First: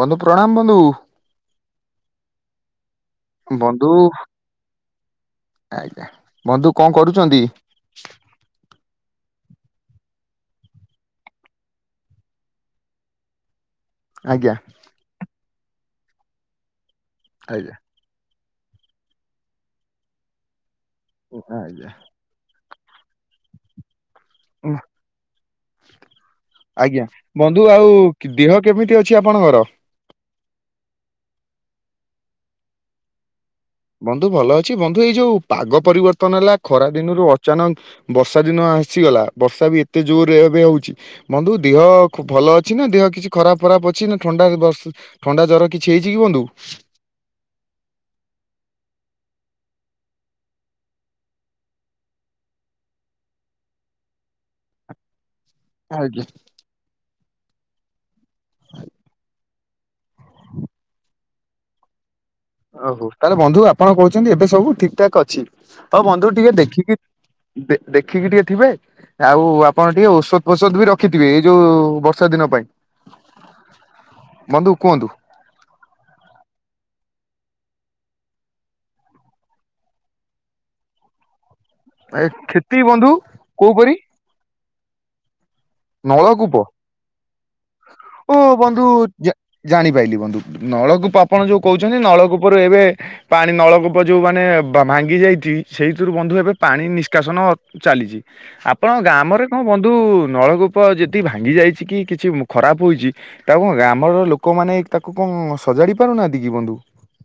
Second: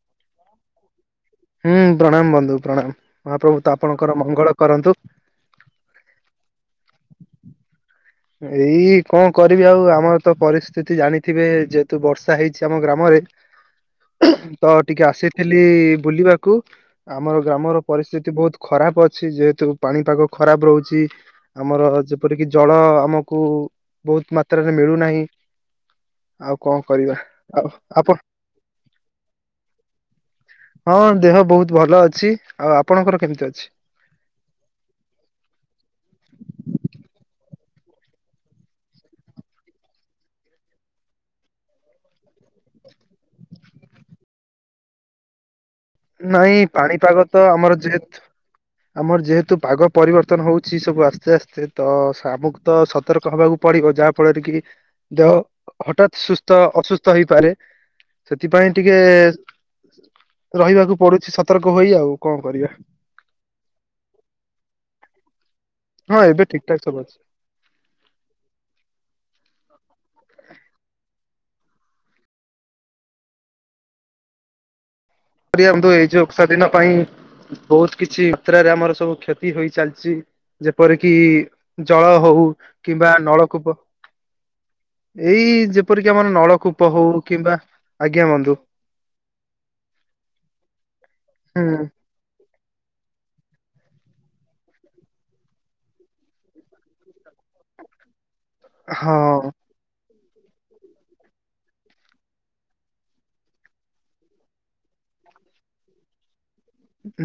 ବନ୍ଧୁ ପ୍ରଣାମ ବନ୍ଧୁ। ହୁଁ ପ୍ରଣାମ ବନ୍ଧୁ ପ୍ରଣାମ ମହାପ୍ରଭୁ ତ ବନ୍ଧୁ ଆପଣଙ୍କର ମଙ୍ଗଳ କରନ୍ତୁ। ଆଜ୍ଞା ବନ୍ଧୁ ଙ୍କ କରୁଚନ୍ତି? ଏଇ କଣ କରିବି ଆଉ ଆମର ତ ପରିସ୍ଥିତି ଜାଣିଥିବେ ଯେହେତୁ ବର୍ଷା ହେଇଛି ଆମ ଗ୍ରାମରେ ଆଜ୍ଞା ତ ଟିକେ ଆସିଥିଲି ବୁଲିବାକୁ ଆମର ଆଜ୍ଞା ଗ୍ରାମର ପରିସ୍ଥିତି ବହୁତ ଖରାପ ଅଛି ଯେହେତୁ ପାଣିପାଗ ଖରାପ ରହୁଛି ଆଜ୍ଞା ଆମର ଯେ ପରିକି ଜଳ ଆମକୁ ବହୁତ ମାତ୍ରାରେ ମିଳୁନାହିଁ। ଆଉ କଣ ଆଜ୍ଞା କରିବା। ବନ୍ଧୁ ଆଉ ଆପଣ ଦିହ କେମିତି ଅଛି ଆପଣଙ୍କର? ହଁ ଦେହ ବହୁତ ଭଲ ଅଛି ଆଉ ଆପଣଙ୍କର କେମିତି ଅଛି? ବନ୍ଧୁ ଭଲ ଅଛି ବନ୍ଧୁ ଏଇ ଯୋଉ ପାଗ ପରିବର୍ତ୍ତନ ହେଲା ଖରା ଦିନରୁ ଅଚାନକ ବର୍ଷା ଦିନ ଆସିଗଲା ବର୍ଷା ବି ଏତେ ଜୋରରେ ଏବେ ହଉଚି। ବନ୍ଧୁ ଦିହ ଭଲ ଅଛି ନା ଦେହ କିଛି ଖରାପ ଖରାପ ଅଛି ନା ଥଣ୍ଡା ବସ ଥଣ୍ଡା ଜର କିଛି ହେଇଛି କି ବନ୍ଧୁ ନାଇଁ ପାଣିପାଗ ତ ଆମର ଯେହେତ ଆମର ଯେହେତୁ ପାଗ ପରିବର୍ତ୍ତନ ହଉଛି ସବୁ ଆସ୍ତେ ଆସ୍ତେ ତ ସ ଆମକୁ ତ ସତର୍କ ହବାକୁ ପଡିବ ଯାହା ଫଳରେ କି ଦେହ ହଠାତ୍ ଆଜ୍ଞା ସୁସ୍ଥ ଅସୁସ୍ଥ ହେଇପାରେ ସେଥିପାଇଁ ଟିକେ ରହିବାକୁ ପଡୁଛି ସତର୍କ ହୋଇ ଆଉ। କଣ କରିବା ଓହୋ ତାହେଲେ ବନ୍ଧୁ ଆପଣ କହୁଛନ୍ତି ଏବେ ସବୁ ଠିକ ଠାକ୍ ଅଛି ହଉ ହଁ ବନ୍ଧୁ ଏବେ ଟିକେ ଠିକ ଠାକ ସବୁ ଦେଖିକି ଅଛି। ଦେ ଦେଖିକି ଟିକେ ଥିବେ। ଆଉ ଆପଣ ଟିକେ ଔଷଧ ଫୋଷଧ ବି ରଖିଥିବେ ଏଇ ଯୋଉ ବର୍ଷା ଦିନ ପାଇଁ। ବନ୍ଧୁ କୁହନ୍ତୁ ରିଅନ୍ତୁ ଏଇ ଜଉ ବର୍ଷା ଦିନ ପାଇଁ ବହୁତ କିଛି ମାତ୍ରାରେ ଆମର ସବୁ କ୍ଷତି ହୋଇ ଚାଲିଛି ଯେପରିକି ଜଳ ଏ ହଉ କ୍ଷତି ବନ୍ଧୁ କିମ୍ବା ନଳକୂପ କୋଉପରି ଏଇ ଯେ ପରିକି ଆମର ନଳକୂପ ହଉ କିମ୍ବା ଆଜ୍ଞା ଓ ବନ୍ଧୁ। ବନ୍ଧୁ ଜା ଜାଣିପାଇଲିି ବନ୍ଧୁ ନଳକୂପ ଆପଣ ଯୋଉ ହୁଁ କହୁଚନ୍ତି ନଳକୂପରୁ ଏବେ ପାଣି ନଳକୂପ ଯୋଉ ମାନେ ବା ଭାଙ୍ଗି ଯାଇଚି ସେଇଥିରୁ ବନ୍ଧୁ ଏବେ ପାଣି ନିଷ୍କାସନ ଚାଲିଚି ଆପଣ ହଁ ଗାମରେ ଙ୍କ ବନ୍ଧୁ ନଳକୂପ ପ ଯେତିକି ଭାଙ୍ଗି ଯାଇଛି କି କିଛି ମୁ ଖରାପ ହୋଇଛି ତମ ଗାମର ଲୋକମାନେ ତାକୁ ଙ୍କ ସଜାଡି ପାରୁନାହାନ୍ତି କି ବନ୍ଧୁ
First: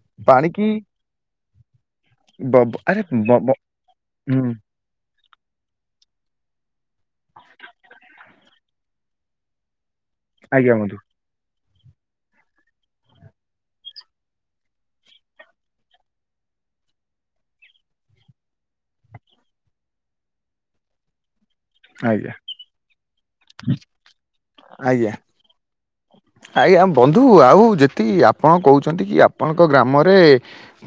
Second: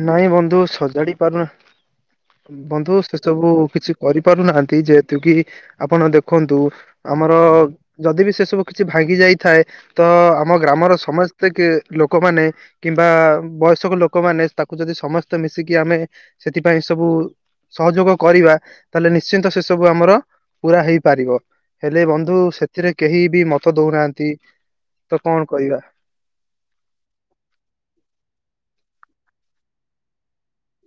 ନାଇଁ ପାଣି ବନ୍ଧୁ କି ସଜାଡି ପାରୁନା ବବ ବନ୍ଧୁ ଆରେ ସେ ସବୁ ବବ କିଛି ହୁଁ କରିପାରୁନାହାନ୍ତି ଯେ ଥୁକି ଆପଣ ଦେଖନ୍ତୁ ଆମର ଯଦି ବି ସେ ସବୁ କିଛି ଭାଙ୍ଗି ଯାଇଥାଏ ତ ଆମ ଆଜ୍ଞା ଗ୍ରାମର ବନ୍ଧୁ ସମସ୍ତେ କେ ଲୋକମାନେ କିମ୍ବା ବୟସକ ଲୋ କମାନେ ତାକୁ ଯଦି ସମସ୍ତେ ମିଶିକି ଆମେ ସେଥିପାଇଁ ସବୁ ସହଯୋଗ କରିବା ତାହେଲେ ନିଶ୍ଚିନ୍ତ ସେ ସବୁ ଆମର ପୁରା ହେଇପାରିବ। ହେଲେ ଆଜ୍ଞା ବନ୍ଧୁ ସେଥିରେ କେହି ବି ମତ ଦଉନାହାନ୍ତି ଆଜ୍ଞା। ତ କଣ କହିବା। ଆଜ୍ଞା ବନ୍ଧୁ ଆଉ ଯତି ଆପଣ କହୁଛନ୍ତି କି ଆପଣଙ୍କ ଗ୍ରାମରେ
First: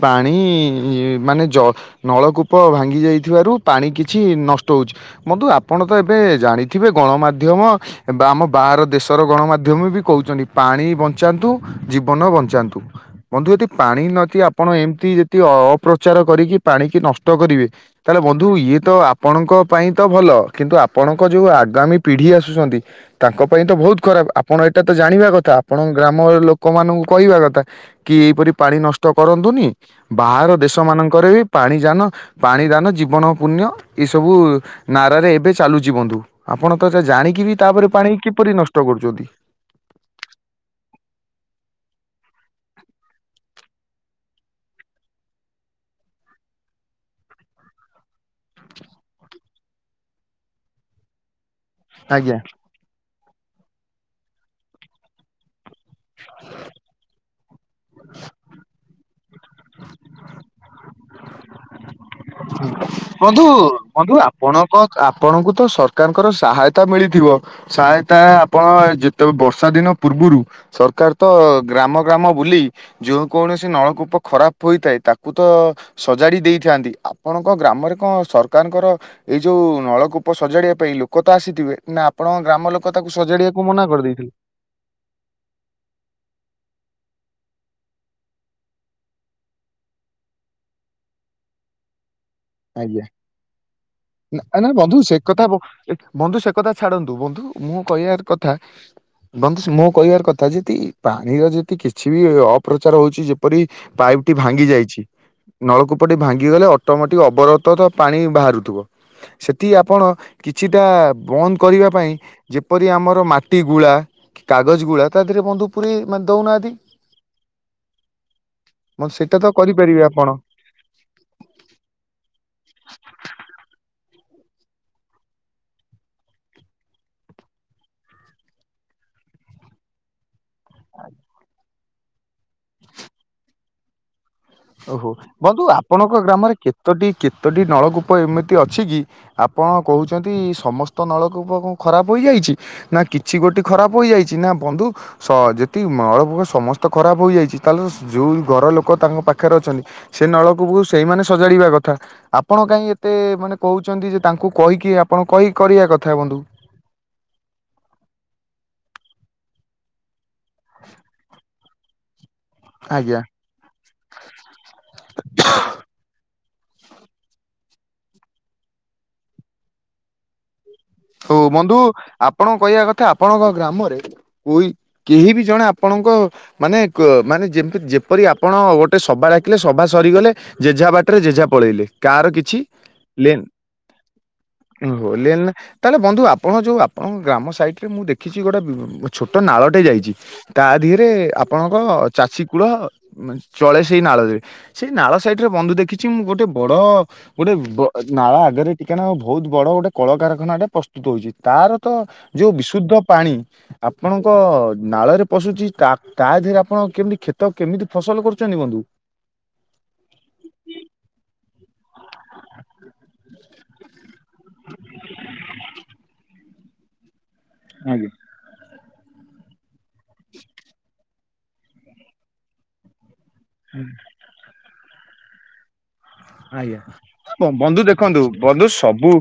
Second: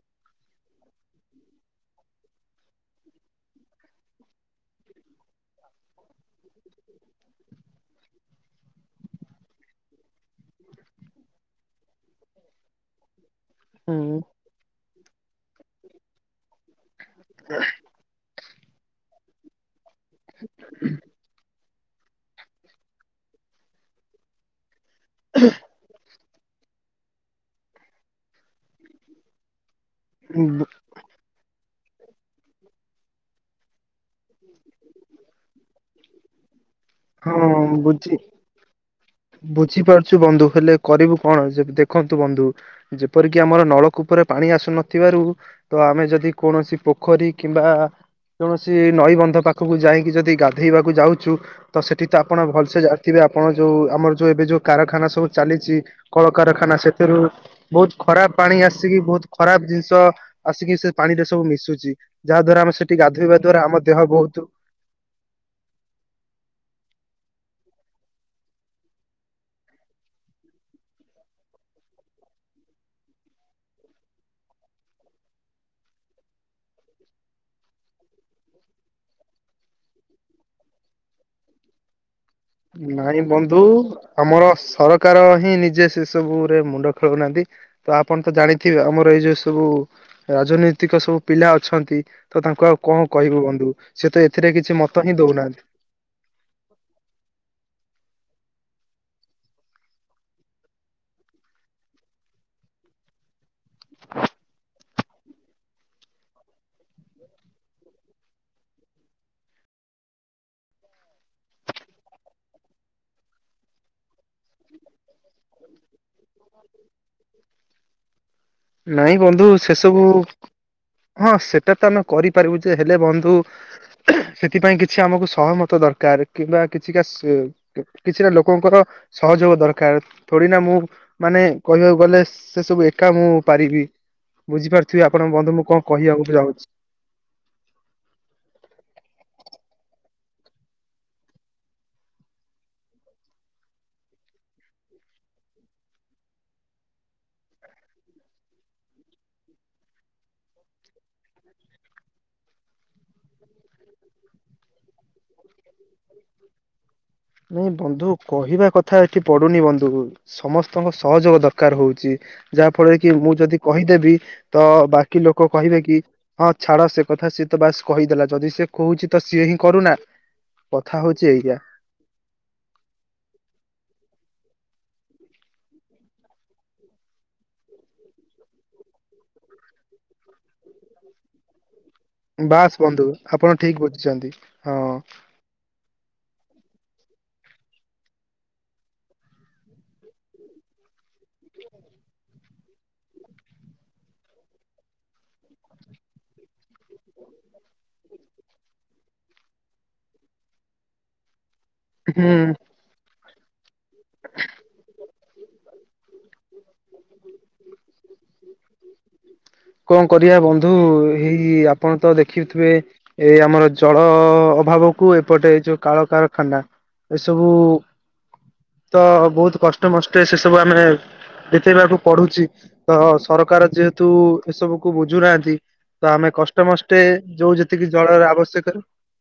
ପାଣି ମାନେ ଜ ନଳକୂପ ଭାଙ୍ଗି ଯାଇଥିବାରୁ ପାଣି କିଛି ନଷ୍ଟ ହଉଛି। ବନ୍ଧୁ ଆପଣ ତ ଏବେ ଜାଣିଥିବେ ଗଣମା ଧ୍ୟମ ବା ଆମ ବାହାର ଦେଶର ଗଣମାଧ୍ୟମ ବି କହୁଚନ୍ତି ପାଣି ବଞ୍ଚାନ୍ତୁ। ଜୀବନ ବଞ୍ଚାନ୍ତୁ। ବନ୍ଧୁ ଯଦି ପାଣି ହୁଁ ନଥି ଆପଣ ଏମତି ଯତି ଅ, ଅପ୍ରଚାର କରିକି ପାଣ କି ନଷ୍ ଟ କରିବେ ତାହେଲେ ବନ୍ଧୁ ଇଏ ତ ଆପଣଙ୍କ ପାଇଁ ତ ଭଲ। କିନ୍ତୁ ଆପଣଙ୍କ ଯୋଉ ଆଗାମୀ ପିଢି ଆସୁଛନ୍ତି ତାଙ୍କ ପାଇଁ ତ ବହୁତ ଖରାପ। ଆପଣ ଏଟା ତ ଜାଣିବା କଥା। ଆପଣଙ୍କ ଗ୍ରା ମର ଲୋକମାନଙ୍କୁ କହିବା କଥା କି ଏଇପରି ପାଣି ନଷ୍ଟ କରନ୍ତୁନି। ବାହାର ବୁ- ଦେଶ ମାନଙ୍କରେ ବି ପାଣି ଯାନ ପାଣି ଦାନ ଜୀବନ ପୁଣ୍ୟ ଏସବୁ ନାରାରେ ଏବେ ଚାଲୁଚି ବନ୍ଧୁ। ଆପଣ ତ ଏଟା ଜାଣିକି ହଁ ବି ତାପରେ ବୁଝି ପାଣି କିପରି ନଷ୍ଟ କରୁଚନ୍ତି। ବୁଝିପାରୁଛୁ ବନ୍ଧୁ ହେଲେ କରିବୁ କଣ? ଯେ ଦେଖନ୍ତୁ ବନ୍ଧୁ ଯେପରିକି ଆମର ନଳକୂପରେ ପାଣି ଆସୁନଥିବାରୁ ତ ଆମେ ଯଦି କୌଣସି ପୋଖରୀ କିମ୍ବା କୌଣସି ନଈବନ୍ଧ ପାଖକୁ ଯାଇକି ଯଦି ଗାଧେଇବାକୁ ଯାଉଛୁ ତ ସେଠି ତ ଆଜ୍ଞା। ଆପଣ ଭଲସେ ଜାଣିଥିବେ ଆପଣ ଯୋଉ ଆମର ଯୋଉ ଏବେ ଯୋଉ କାରଖାନା ସବୁ ଚାଲିଚି। କଳକାରଖାନା ସେଥିରୁ ବହୁତ ଖରାପ ପାଣି ଆସିକି ବହୁତ ଖରାପ ଜିନିଷ ଆସିକି ସେ ପାଣିରେ ସବୁ ମିଶୁଚି। ଯାହା ଦ୍ବାରା ଆମେ ସେଠି ଗାଧୋଇବା ଦ୍ଵାରା ଆମ ଦେହ ବହୁତୁ କ-ଆପଣଙ୍କୁ ତ ସରକାରଙ୍କର ସାହାୟତା ମିଳିଥିବ। ସାୟାତା ଆପଣ ଯେତେ ବର୍ଷା ଦିନ ପୂର୍ବରୁ ସରକାର ତ ଗ୍ରାମ ଗ୍ରାମ ବୁଲି ଯୋଉ କୌଣସି ନଳକୂପ ଖରାପ ହୋଇଥାଏ ତାକୁ ତ ସଜାଡି ଦେଇଥାନ୍ତି। ଆ ଆପଣଙ୍କ ଗ୍ରାମରେ କଣ ସରକାରଙ୍କର ଏଇ ଯୋଉ ନଳକୂପ ସଜାଡ଼ିବା ପାଇଁ ଲୋକ ତ ଆସିଥିବେ। ନା ଆପଣଙ୍କ ଗ୍ରାମ ଲୋକ ତାକୁ ସଜାଡିବାକୁ ମନା କରିଦେଇଥିଲେ? ତ ସର କାର ହିଁ ନିଜେ ସେ ସବୁ ରେ ମୁଣ୍ଡ ଖେଳଉନାହାନ୍ତି। ତ ଆପଣ ତ ଜାଣିଥିବେ ଆମର ଏଇ ଯୋଉ ସବୁ ରାଜନୈତିକ ସବୁ ପିଲା ଅଛନ୍ତି। ତ ତାଙ୍କୁ ଆଉ ଆଜ୍ଞା କଣ କହିବୁ ବନ୍ଧୁ ସେ ତ ଏଥିରେ ନା ନା କିଛି ବନ୍ଧୁ ମତ ସେ ହିଁ କଥା ବ ଦଉନାହାନ୍ତି। ବନ୍ଧୁ ସେ କଥା ଛାଡନ୍ତୁ। ବନ୍ଧୁ ମୁଁ କହିବାର କଥା ବନ୍ଧୁ ମୁଁ କହିବାର କଥା ଯଦି ପାଣିର ଯଦି କିଛି ବି ଅପ୍ରଚାର ହଉଚି ଯେପରି ପାଇପ୍ ଟି ଭାଙ୍ଗି ଯାଇଛି। ନଳକୂପ ଟି ଭାଙ୍ଗିଗଲେ ଅଟୋମେ ଟିକ ଅବରତ ତ ପାଣି ବାହାରୁଥୁବ। ସେଠି ଆପଣ କିଛିଟା ବନ୍ଦ କରିବା ପାଇଁ ଯେପରି ଆମର ମାଟି ଗୁଳା କି କାଗଜ ଗୁଳା ତା ଦେହରେ ବଦ୍ଧୁ ପୁରି ମାନେ ଦଉନାହାନ୍ତି। ନାଇଁ ନନେ ସେଟା ବନ୍ଧୁ ତ ସେ ସବୁ କରିପାରିବେ ଆପଣ। ହଁ ସେଟା ତ ଆମେ କରିପାରିବୁ ଯେ ହେଲେ ବନ୍ଧୁ ସେଥିପାଇଁ କିଛି ଆମକୁ ସହମତ ଦରକାର। କିମ୍ବା କିଛି କା ସେ କ- କିଛିଟା ଲୋକଙ୍କର ସହଯୋଗ ଦରକାର। ଥଡିନା ମୁଁ ମାନେ କହିବାକୁ ଗଲେ ସେ ସବୁ ଏକା ମୁଁ ପାରିବି। ବୁଝିପାରୁଥିବେ ଆପଣ ବନ୍ଧୁ ମୁଁ କଣ କହିବାକୁ ଚାହୁଁଛି। ତୋଟି କେତୋଟି ନଳକୂପ ଏମିତି ଅଛି କି? ଆପଣ କହୁଛନ୍ତି ସମସ୍ତ ନଳକୂପ କଣ ଖରାପ ହୋଇଯାଇଛି? ନା କିଛି ଗୋଟି ଖରାପ ହୋଇଯାଇଛି ନା ବନ୍ଧୁ ସ ଯେତିକି ନଳକୂପ ସମସ୍ତ ଖରାପ ହୋଇଯାଇଛି ତାହେଲେ ଯୋଉ ଘର ଲୋକ ତାଙ୍କ ପା ଖରେ ଅଛନ୍ତି ସେ ନଳକୂପକୁ ସେଇମାନେ ସଜାଡିବା କଥା। ଆପଣ କାଇଁ ଏତେ ମାନେ କହୁଛନ୍ତି ଯେ ତାଙ୍କୁ କହିକି ଆପଣ କହିକି କରିବା କଥା ବନ୍ଧୁ। ନାଇଁ ବନ୍ଧୁ କହିବା କଥା ଏଠି ପଡ଼ୁନି ବନ୍ଧୁ ସମସ୍ତଙ୍କ ସହଯୋଗ ଦର କାର ହୋଉଚି ଯାହା ଫଳରେ କି ଆଜ୍ଞା। ମୁଁ ଯଦି କହିଦେବି ତ ବାକି ଲୋକ କହିବେ କି ହଁ ଛାଡ଼ ସେ କଥା ସିଏ ତ ବାସ୍ କହିଦେଲା ଯଦି ସିଏ କହୁଚି ତ ସିଏ ହିଁ କରୁନା। କଥା ହଉଛି ହୋଉ ଏଇଆ। ବନ୍ଧୁ ଆପଣଙ୍କ କହିବା କଥା ଆପଣଙ୍କ ଗ୍ରାମରେ ଓଇ କେହି ବି ଜଣେ ଆପଣଙ୍କ ମାନେ କ ମାନେ ଯେମତି ଯେପରି ଆପଣ ଗୋଟେ ସଭା ଡାକିଲେ ସଭା ସରିଗଲେ ଯେଝା ବାଟରେ ଯେଝା ପଳେଇଲେ। କାର କିଛି ବାସ୍ ବନ୍ଧୁ ଲେନ୍ ଆପଣ ଠିକ ବୁଝିଛନ୍ତି ହଁ ହୋ ଲେନ୍ ତାଲେ ବନ୍ଧୁ ଆପଣ ଯୋଉ ଆପଣଙ୍କ ଗ୍ରାମ ସାଇଟ୍ ରେ ମୁଁ ଦେଖିଚି ଗୋଟେ ଛୋଟ ନାଳଟେ ଯାଇଚି। ତା ଧିଅରେ ଆପଣଙ୍କ ଚାଷୀ କୂଳ ମା ଚଳେ ସେଇ ନାଳରେ। ସେଇ ନାଳ ସାଇଟ୍ ରେ ବନ୍ଧୁ ଦେଖିଚି ମୁଁ ଗୋଟେ ବଡ଼ ଗୋଟେ ବ ନାଳ ଆଗରେ ଟିକେ ନାଉ ଭୋଉତ ବଡ଼ ଗୋଟେ କଳକାରଖାନାଟେ ପ୍ରସ୍ତୁତ ହୋଉଚି ତାର ତ ଯୋଉ ହୁଁ। ବିଶୁଦ୍ଧ ପାଣି ଆପଣଙ୍କ ନାଳରେ ପଶୁଚି ତା ତା ଧେରେ ଆପଣ କେମିତି କ୍ଷେତ କେମିତି ଫସଲ କରୁଚନ୍ତି ବନ୍ଧୁ? କଁ କରିବା ବନ୍ଧୁ ହେଇ ଆପଣ ତ ଦେଖିଥିବେ ଏ ଆମର ଜଳ ଅଭାବକୁ ଏପଟେ ଏଇ ଯୋଉ କାଳକାରଖାନା ଏସବୁ ଆଜ୍ଞା ତ ବହୁତ କଷ୍ଟ ମଷ୍ଟେ ସେ ସବୁ ଆମେ ବିତେଇବାକୁ ପଡ଼ୁଚି। ତ ସରକାର ଯେହେତୁ ଏସବୁକୁୁ ବୁଝୁନାହାନ୍ତି ତ ଆମେ ଆଜ୍ଞା କଷ୍ଟମଷ୍ଟେ ଯୋଉ ବନ୍ଧୁ ଯେତିକି ଦେଖନ୍ତୁ ଜଳର ବନ୍ଧୁ ଆବଶ୍ୟକରୁ ସବୁ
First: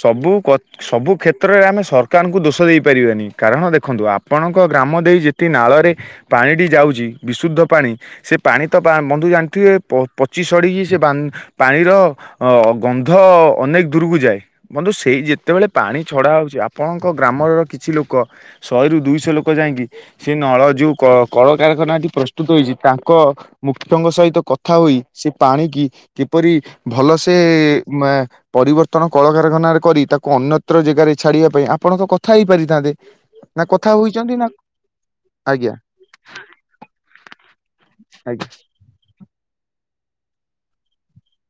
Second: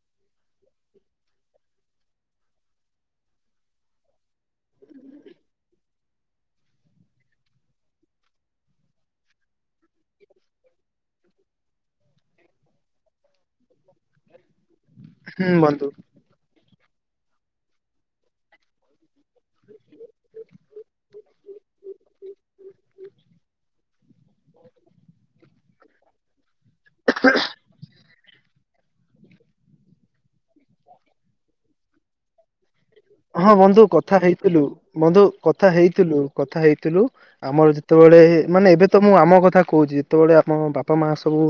ସବୁ କ ସବୁ କ୍ଷେତ୍ରରେ ଆମେ ସରକାରଙ୍କୁ ଦୋଷ ଦେଇପାରିବାନି କାରଣ ଦେଖନ୍ତୁ ଆପଣଙ୍କ ଗ୍ରାମ ଦେଇ ଯେତି ନାଳରେ ପାଣିଟି ଯାଉଚି ବିଶୁଦ୍ଧ ପାଣି। ସେ ପାଣି ତ ପା ବନ୍ଧୁ ଜାଣିଥିବେ ପ ପଚି ସଢ଼ିକି ସେ ବାଁ ପାଣିର ଅ ଗନ୍ଧ ଅନେକ ଦୂରକୁ ଯାଏ ବନ୍ଧୁ ସ୍ ହେଇ ହୁଁ ଯେତେବେଳେ ବନ୍ଧୁ। ପାଣି ଛଡ଼ା ହୋଉଚି ଆପଣଙ୍କ ଗ୍ରାମର କିଛି ଲୋକ ଶଏରୁ ଦୁଇ ସେ ଲୋକ ଯାଇଁକି ସେ ନଳ ଯୋଉ କ କଳକାରାରଖାନା ଏଠି ପ୍ରସ୍ତୁତ ହୋଇଚି ତାଙ୍କ ମୁଖ୍ୟଙ୍କ ସହିତ କଥା ହୋଇ ସେ ପାଣିକି କିପରି ଭଲସେ ମା ପରିବର୍ତ୍ତନ କଳକାରଖାନାରେ କରି ତାକୁ ଅନ୍ୟତ୍ର ଜେଗାରେ ଛାଡ଼ିବା ପାଇଁ ଆପଣ ତ କଥା ହେଇପାରିଥାନ୍ତେ। ହଁ ବନ୍ଧୁ କଥା ହେଇଥିଲୁ ବନ୍ଧୁ କଥା ଆଜ୍ଞା ହେଇଥିଲୁ କଥା ହେଇଥିଲୁ। ଆମର ଯେତୋବେଳେ ଆଜ୍ଞା ମାନେ ଏବେ ତ ମୁଁ ଆମ କଥା କୋହୁଚି ଯେତୋଳେ ଆମ ବାପା ମା ସବୁ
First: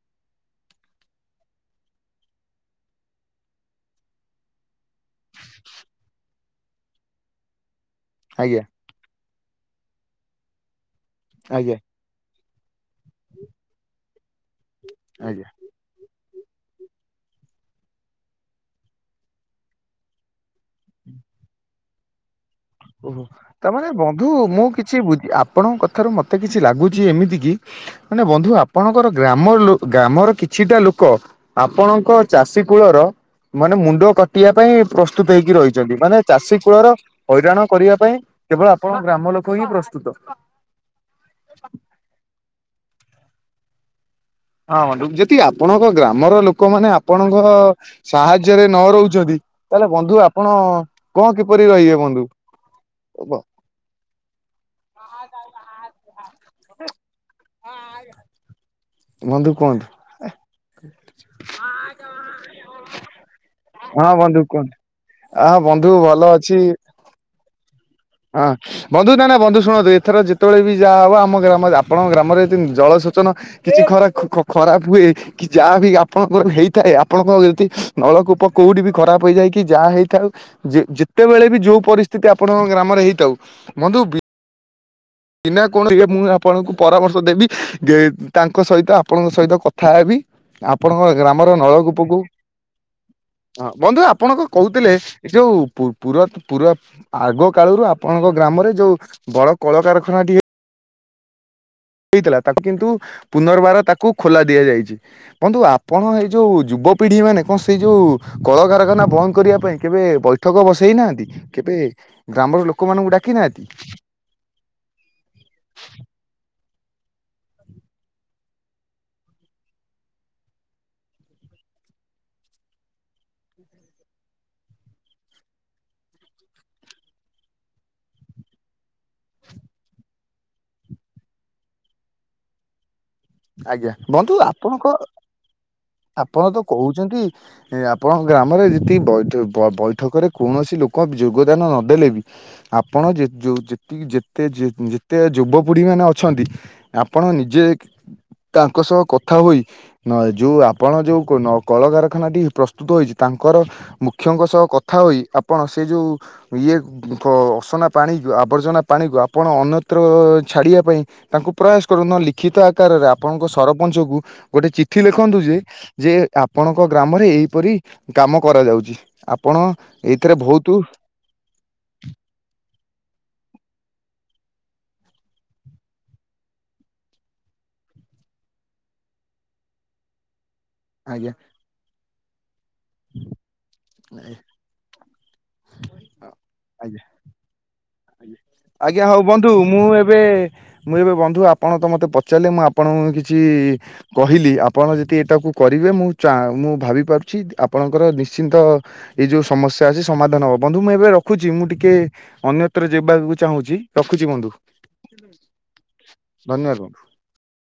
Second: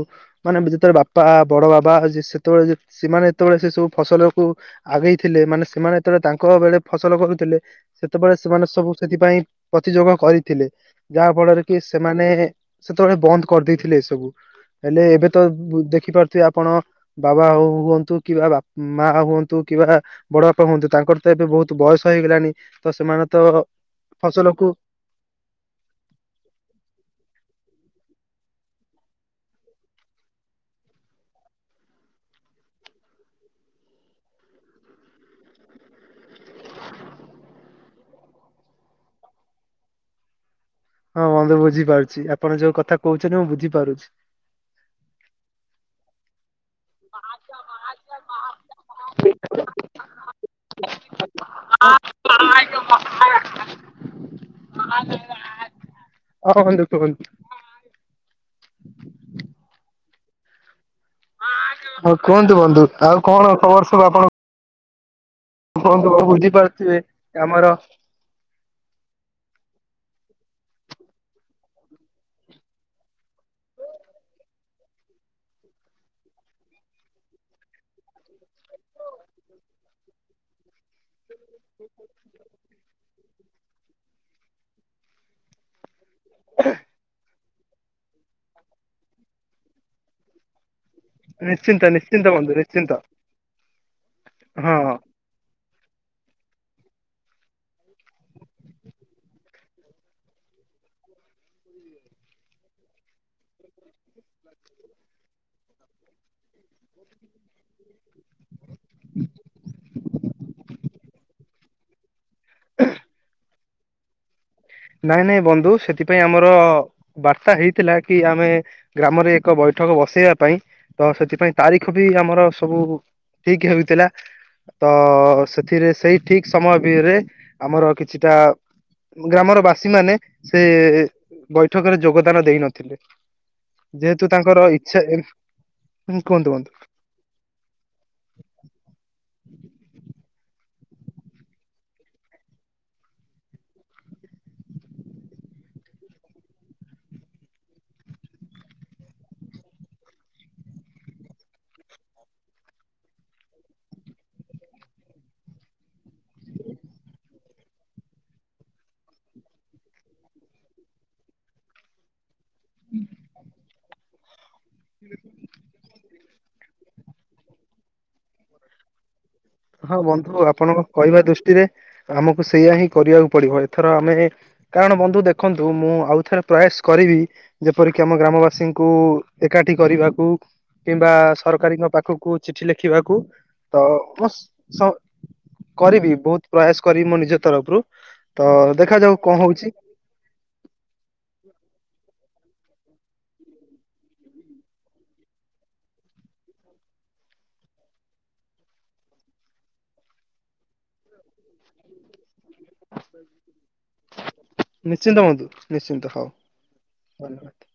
ମାନେ ବ ଯେତେଳେ ବାପା ବଡ଼ ବାବା ଯେ ସେତୋଳେ ଯେ ସେମାନେ ଯେତୋଳେ ସେ ସବୁ ଫସଲକୁ ଆଗେଇଥିଲେ ମାନେ ସେମାନେ ଯେତୋଳେ ତାଙ୍କ ବେଳେ ଫସଲ କରୁଥିଲେ ସେତୋବେଳେ ଆଜ୍ଞା ସେମାନେ ସବୁ ସେଥିପାଇଁ ପ୍ରତିଯୋଗ କରିଥିଲେ ଯାହା ଫଳରେ କି ଆଜ୍ଞା ଏସ୍ ସେମାନେ ସେତୋଳେ ବନ୍ଦ କରିଦେଇଥିଲେ ଏସବୁ ହେଲେ ଏବେ ତ ଆଜ୍ଞା ବୁ ଦେଖିପାରୁ ଥୁଏ ଆପଣ ବାବା ହୋଉ ହୁଅନ୍ତୁ କିବା ବା ମା ହୁଅନ୍ତୁ କିବା ବଡ଼ ବାପା ହୁଅନ୍ତୁ ତାଙ୍କର ତ ଏବେ ବୋହୁତ ବୟସ ହେଇଗଲାଣି ତ ସେମାନେ ତ ଫସଲକୁୁ ଛି ବୁଦି ଆପଣଙ୍କ କଥାରୁ ମୋତେ କିଛି ଲାଗୁଚି ଏମିତି କି ମାନେ ବନ୍ଧୁ ଆପଣଙ୍କର ଗ୍ରାମର ଲୋ ଗ୍ରାମର କିଛିଟା ଲୋକ ଆପଣଙ୍କ ଚାଷୀ କୂଳର ମାନେ ମୁଣ୍ଡ କଟିବା ପାଇଁ ପ୍ରସ୍ତୁତ ହେଇକି ରହିଚନ୍ତି ମାନେ ଚାଷୀ କୂଳର ହଇରାଣ କରିବା ପାଇଁ କେବଳ ଆପଣ ଗ୍ରାମ ଲୋକ ହିଁ ପ୍ରସ୍ତୁତ। ହଁ ବନ୍ଧୁ ବୁଝି ପାରୁଛି ଆପଣ ଯୋଉ କଥା କୋହୁଛନି ମୁଁ ବୁଝିପାରୁଛି। ହଁ ବନ୍ଧୁ ଯେତି ଆପଣଙ୍କ ଗ୍ରାମର ଲୋକମାନେ ଆପଣଙ୍କ ସାହାଯ୍ୟରେ ନ ରହୁଚନ୍ତି ତାହେଲେ ବନ୍ଧୁ ଆପଣ କଁ କିପରି ରହିବେ ବନ୍ଧୁ? ଏ ପା ଆ ଭାଇ ରଖେବନ୍ ହଁ ଆଇ ଆଇ। ବନ୍ଧୁ କୁହନ୍ତୁ ହଁ କୁହନ୍ତୁ ବନ୍ଧୁ ଆଉ କଣ ଖବର ସବୁ ହଁ ଆପଣ ବନ୍ଧୁ କୁଅନ୍ତୁ ଆ ବନ୍ଧୁ ଭଲ ଅଛି। କାମର ହଁ ବନ୍ଧୁ ନା ନା ବନ୍ଧୁ ଶୁଣନ୍ତୁ ଏଥର ଯେତେବେଳେ ବି ଯାହା ହବ ଆମ ଗ୍ରାମ ଆପଣଙ୍କ ଗ୍ରାମରେ ଜଳସୋଚନ କିଛି ଖରା ଖ ଖ ଖରାପ ହୁଏ। କି ଯାହା ବି ଆପଣଙ୍କର ହେଇଥାଏ ଆପଣଙ୍କ ଯି ନଳକୂପ କୋଉଠି ବି ଖରାପ ହେଇଯାଏ କି ଯାହା ହେଇଥାଉ ଯେ ଯେତେବେଳେ ବି ଯୋଉ ପରିସ୍ଥିତି ଆପଣଙ୍କ ଗ୍ରାମରେ ହେଇଥାଉ ବନ୍ଧୁ ବି କିନା କଣ ଏଇ ମୁଁ ଆପଣଙ୍କୁ ପରାମର୍ଶ ଦେବି ଯେ ତାଙ୍କ ସହିତ ଆପଣଙ୍କ ସହିତ କଥା ହେବି ଆପଣଙ୍କ ଗ୍ରାମର ନିଶ୍ଚିନ୍ତ ନଳକୂପକୁ ନିଶ୍ଚିନ୍ତ ବନ୍ଧୁ ନିଶ୍ଚିନ୍ତ ହ ବନ୍ଧୁ ଆପଣ କଣ ହଁ କହୁଥିଲେ। ଏ ଯୋଉ ପୁ ପୁରତ ପୁରା ଆଗ କାଳରୁ ଆପଣଙ୍କ ଗ୍ରାମରେ ଯୋଉ ବଡ କଳକାରଖା ଖାନା ଡିଏ ହେଇଥିଲା ତାକୁ କିନ୍ତୁ ପୁନର୍ବାର ତାକୁ ଖୋଲା ଦିଆଯାଇଛି। ବନ୍ଧୁ ଆପଣ ଏଇ ଯୋଉ ଯୁବପିଢ଼ି ମାନେ କଣ ସେଇ ଯୋଉ କଳକାରାରଖାନା ବନ୍ଦ କରିବା ପାଇଁ କେବେ ବୈଠକ ବସେଇନାହାନ୍ତି କେବେ ଗ୍ରାମର ଲୋକମାନଙ୍କୁ ଡାକି ନାହାନ୍ତି। ନାଇଁ ନାଇଁ ବନ୍ଧୁ ସେଥିପାଇଁ ଆମର ବାର୍ତ୍ତା ହେଇଥିଲା କି ଆମେ ଗ୍ରାମରେ ଏକ ବୈଠକ ବସେଇବା ପାଇଁ ତ ସେଥିପାଇଁ ତାରିଖ ବି ଆମର ସବୁ ଠିକ ହେଉଥିଲା ତ ସେଥିରେ ସେଇ ଠିକ ସମୟ ଭିରେ ଆମର କିଛିଟା ଗ୍ରାମର ବାସୀ ମାନେ ସେ ବୈଠକରେ ଯୋଗଦାନ ଦେଇନଥିଲେ। ଆଜ୍ଞା ଯେହେତୁ ବନ୍ଧୁ ତାଙ୍କର ଆପଣଙ୍କ ଇଚ୍ଛା ଏ ହୁ କୁହନ୍ତୁ କୁହନ୍ତୁ ଛନ୍ତି ଆପଣଙ୍କ ଗ୍ରାମରେ ଯଦି ବଇଠ ବୈଠକରେ କୌଣସି ଲୋକ ଯୋଗଦାନ ନଦେଲେ ବି ଆପଣ ଯେ ଯେତିକି ଯେତେ ଯେତେ ଯୁବପିଢ଼ି ମାନେ ଅଛନ୍ତି ଆପଣ ନିଜେ ତାଙ୍କ ସହ କଥା ହୋଇ ନ ଯଉଁ ଆପଣ ଯୋଉ ନ କଳକାରଖାନାଟି ପ୍ରସ୍ତୁତ ହୋଇଛି ତାଙ୍କର ମୁଖ୍ୟଙ୍କ ସହ କଥା ହୋଇ ଆପଣ ସେ ଯୋଉ ଇଏ ଦିଖ ଅସନା ପାଣିକୁ ଆବର୍ଜନା ପାଣିକୁ ଆପଣ ଅନ୍ୟତ୍ର ଛାଡ଼ିବା ପାଇଁ ତାଙ୍କୁ ପ୍ରୟାସ କରୁନ୍ତୁ ଲିଖିତ ଆକାରରେ ଆପଣଙ୍କ ସରପଞ୍ଚ କୁ ଗୋଟେ ଚିଠି ଲେଖନ୍ତୁ ଯେ ଯେ ଆପଣଙ୍କ ଗ୍ରାମରେ ଏଇପରି କାମ କରାଯାଉଛି ଆପଣ ହଁ ଏଇଥିରେ ବନ୍ଧୁ ବହୁତ ଆପଣଙ୍କ କହିବା ଦୃଷ୍ଟିରେ ଆମକୁ ସେଇୟା ହିଁ କରିବାକୁ ପଡିବ ଏଥର ଆମେ କାରଣ ବନ୍ଧୁ ଦେଖନ୍ତୁ ମୁଁ ଆଉ ଥରେ ପ୍ରୟାସ କରିବି ଯେପରିକି ଆମ ଗ୍ରାମବାସୀଙ୍କୁ ଏକାଠି କରିବାକୁ କିମ୍ବା ଆଜ୍ଞା ସରକାରୀଙ୍କ ପାଖକୁ ଚିଠି ଲେଖିବାକୁ ତ ଅସ ସ କରିବି ବହୁତ ପ୍ରୟାସ ଆଜ୍ଞା କରିବି ମୋ ନିଜ ତରଫରୁ ତ ଆଜ୍ଞା ଦେଖାଯାଉ ହଉ କଣ ବନ୍ଧୁ ହଉଛି ମୁଁ ଏବେ ମୁଁ ଏବେ ବନ୍ଧୁ ଆପଣ ତ ମୋତେ ପଚାରିଲେ ମୁଁ ଆପଣଙ୍କୁ କିଛି କହିଲି ଆପଣ ଯଦି ଏଇଟାକୁ କରିବେ ମୁଁ ଚା ମୁଁ ଭାବି ପାରୁଛି ଆପଣଙ୍କର ନିଶ୍ଚିନ୍ତ ଏଇ ଯୋଉ ସମସ୍ୟା ଅଛି ସମାଧାନ ହବ ବନ୍ଧୁ ମୁଁ ଏବେ ରଖୁଛି ମୁଁ ଟିକେ ଅନ୍ୟ ଥରେ ଯିବାକୁ ଚାହୁଁଛି ରଖୁଚି ବନ୍ଧୁ, ନିଶ୍ଚିନ୍ତ ବନ୍ଧୁ ନିଶ୍ଚିନ୍ତ ହଉ ଧନ୍ୟବାଦ ବନ୍ଧୁ। [inaudible]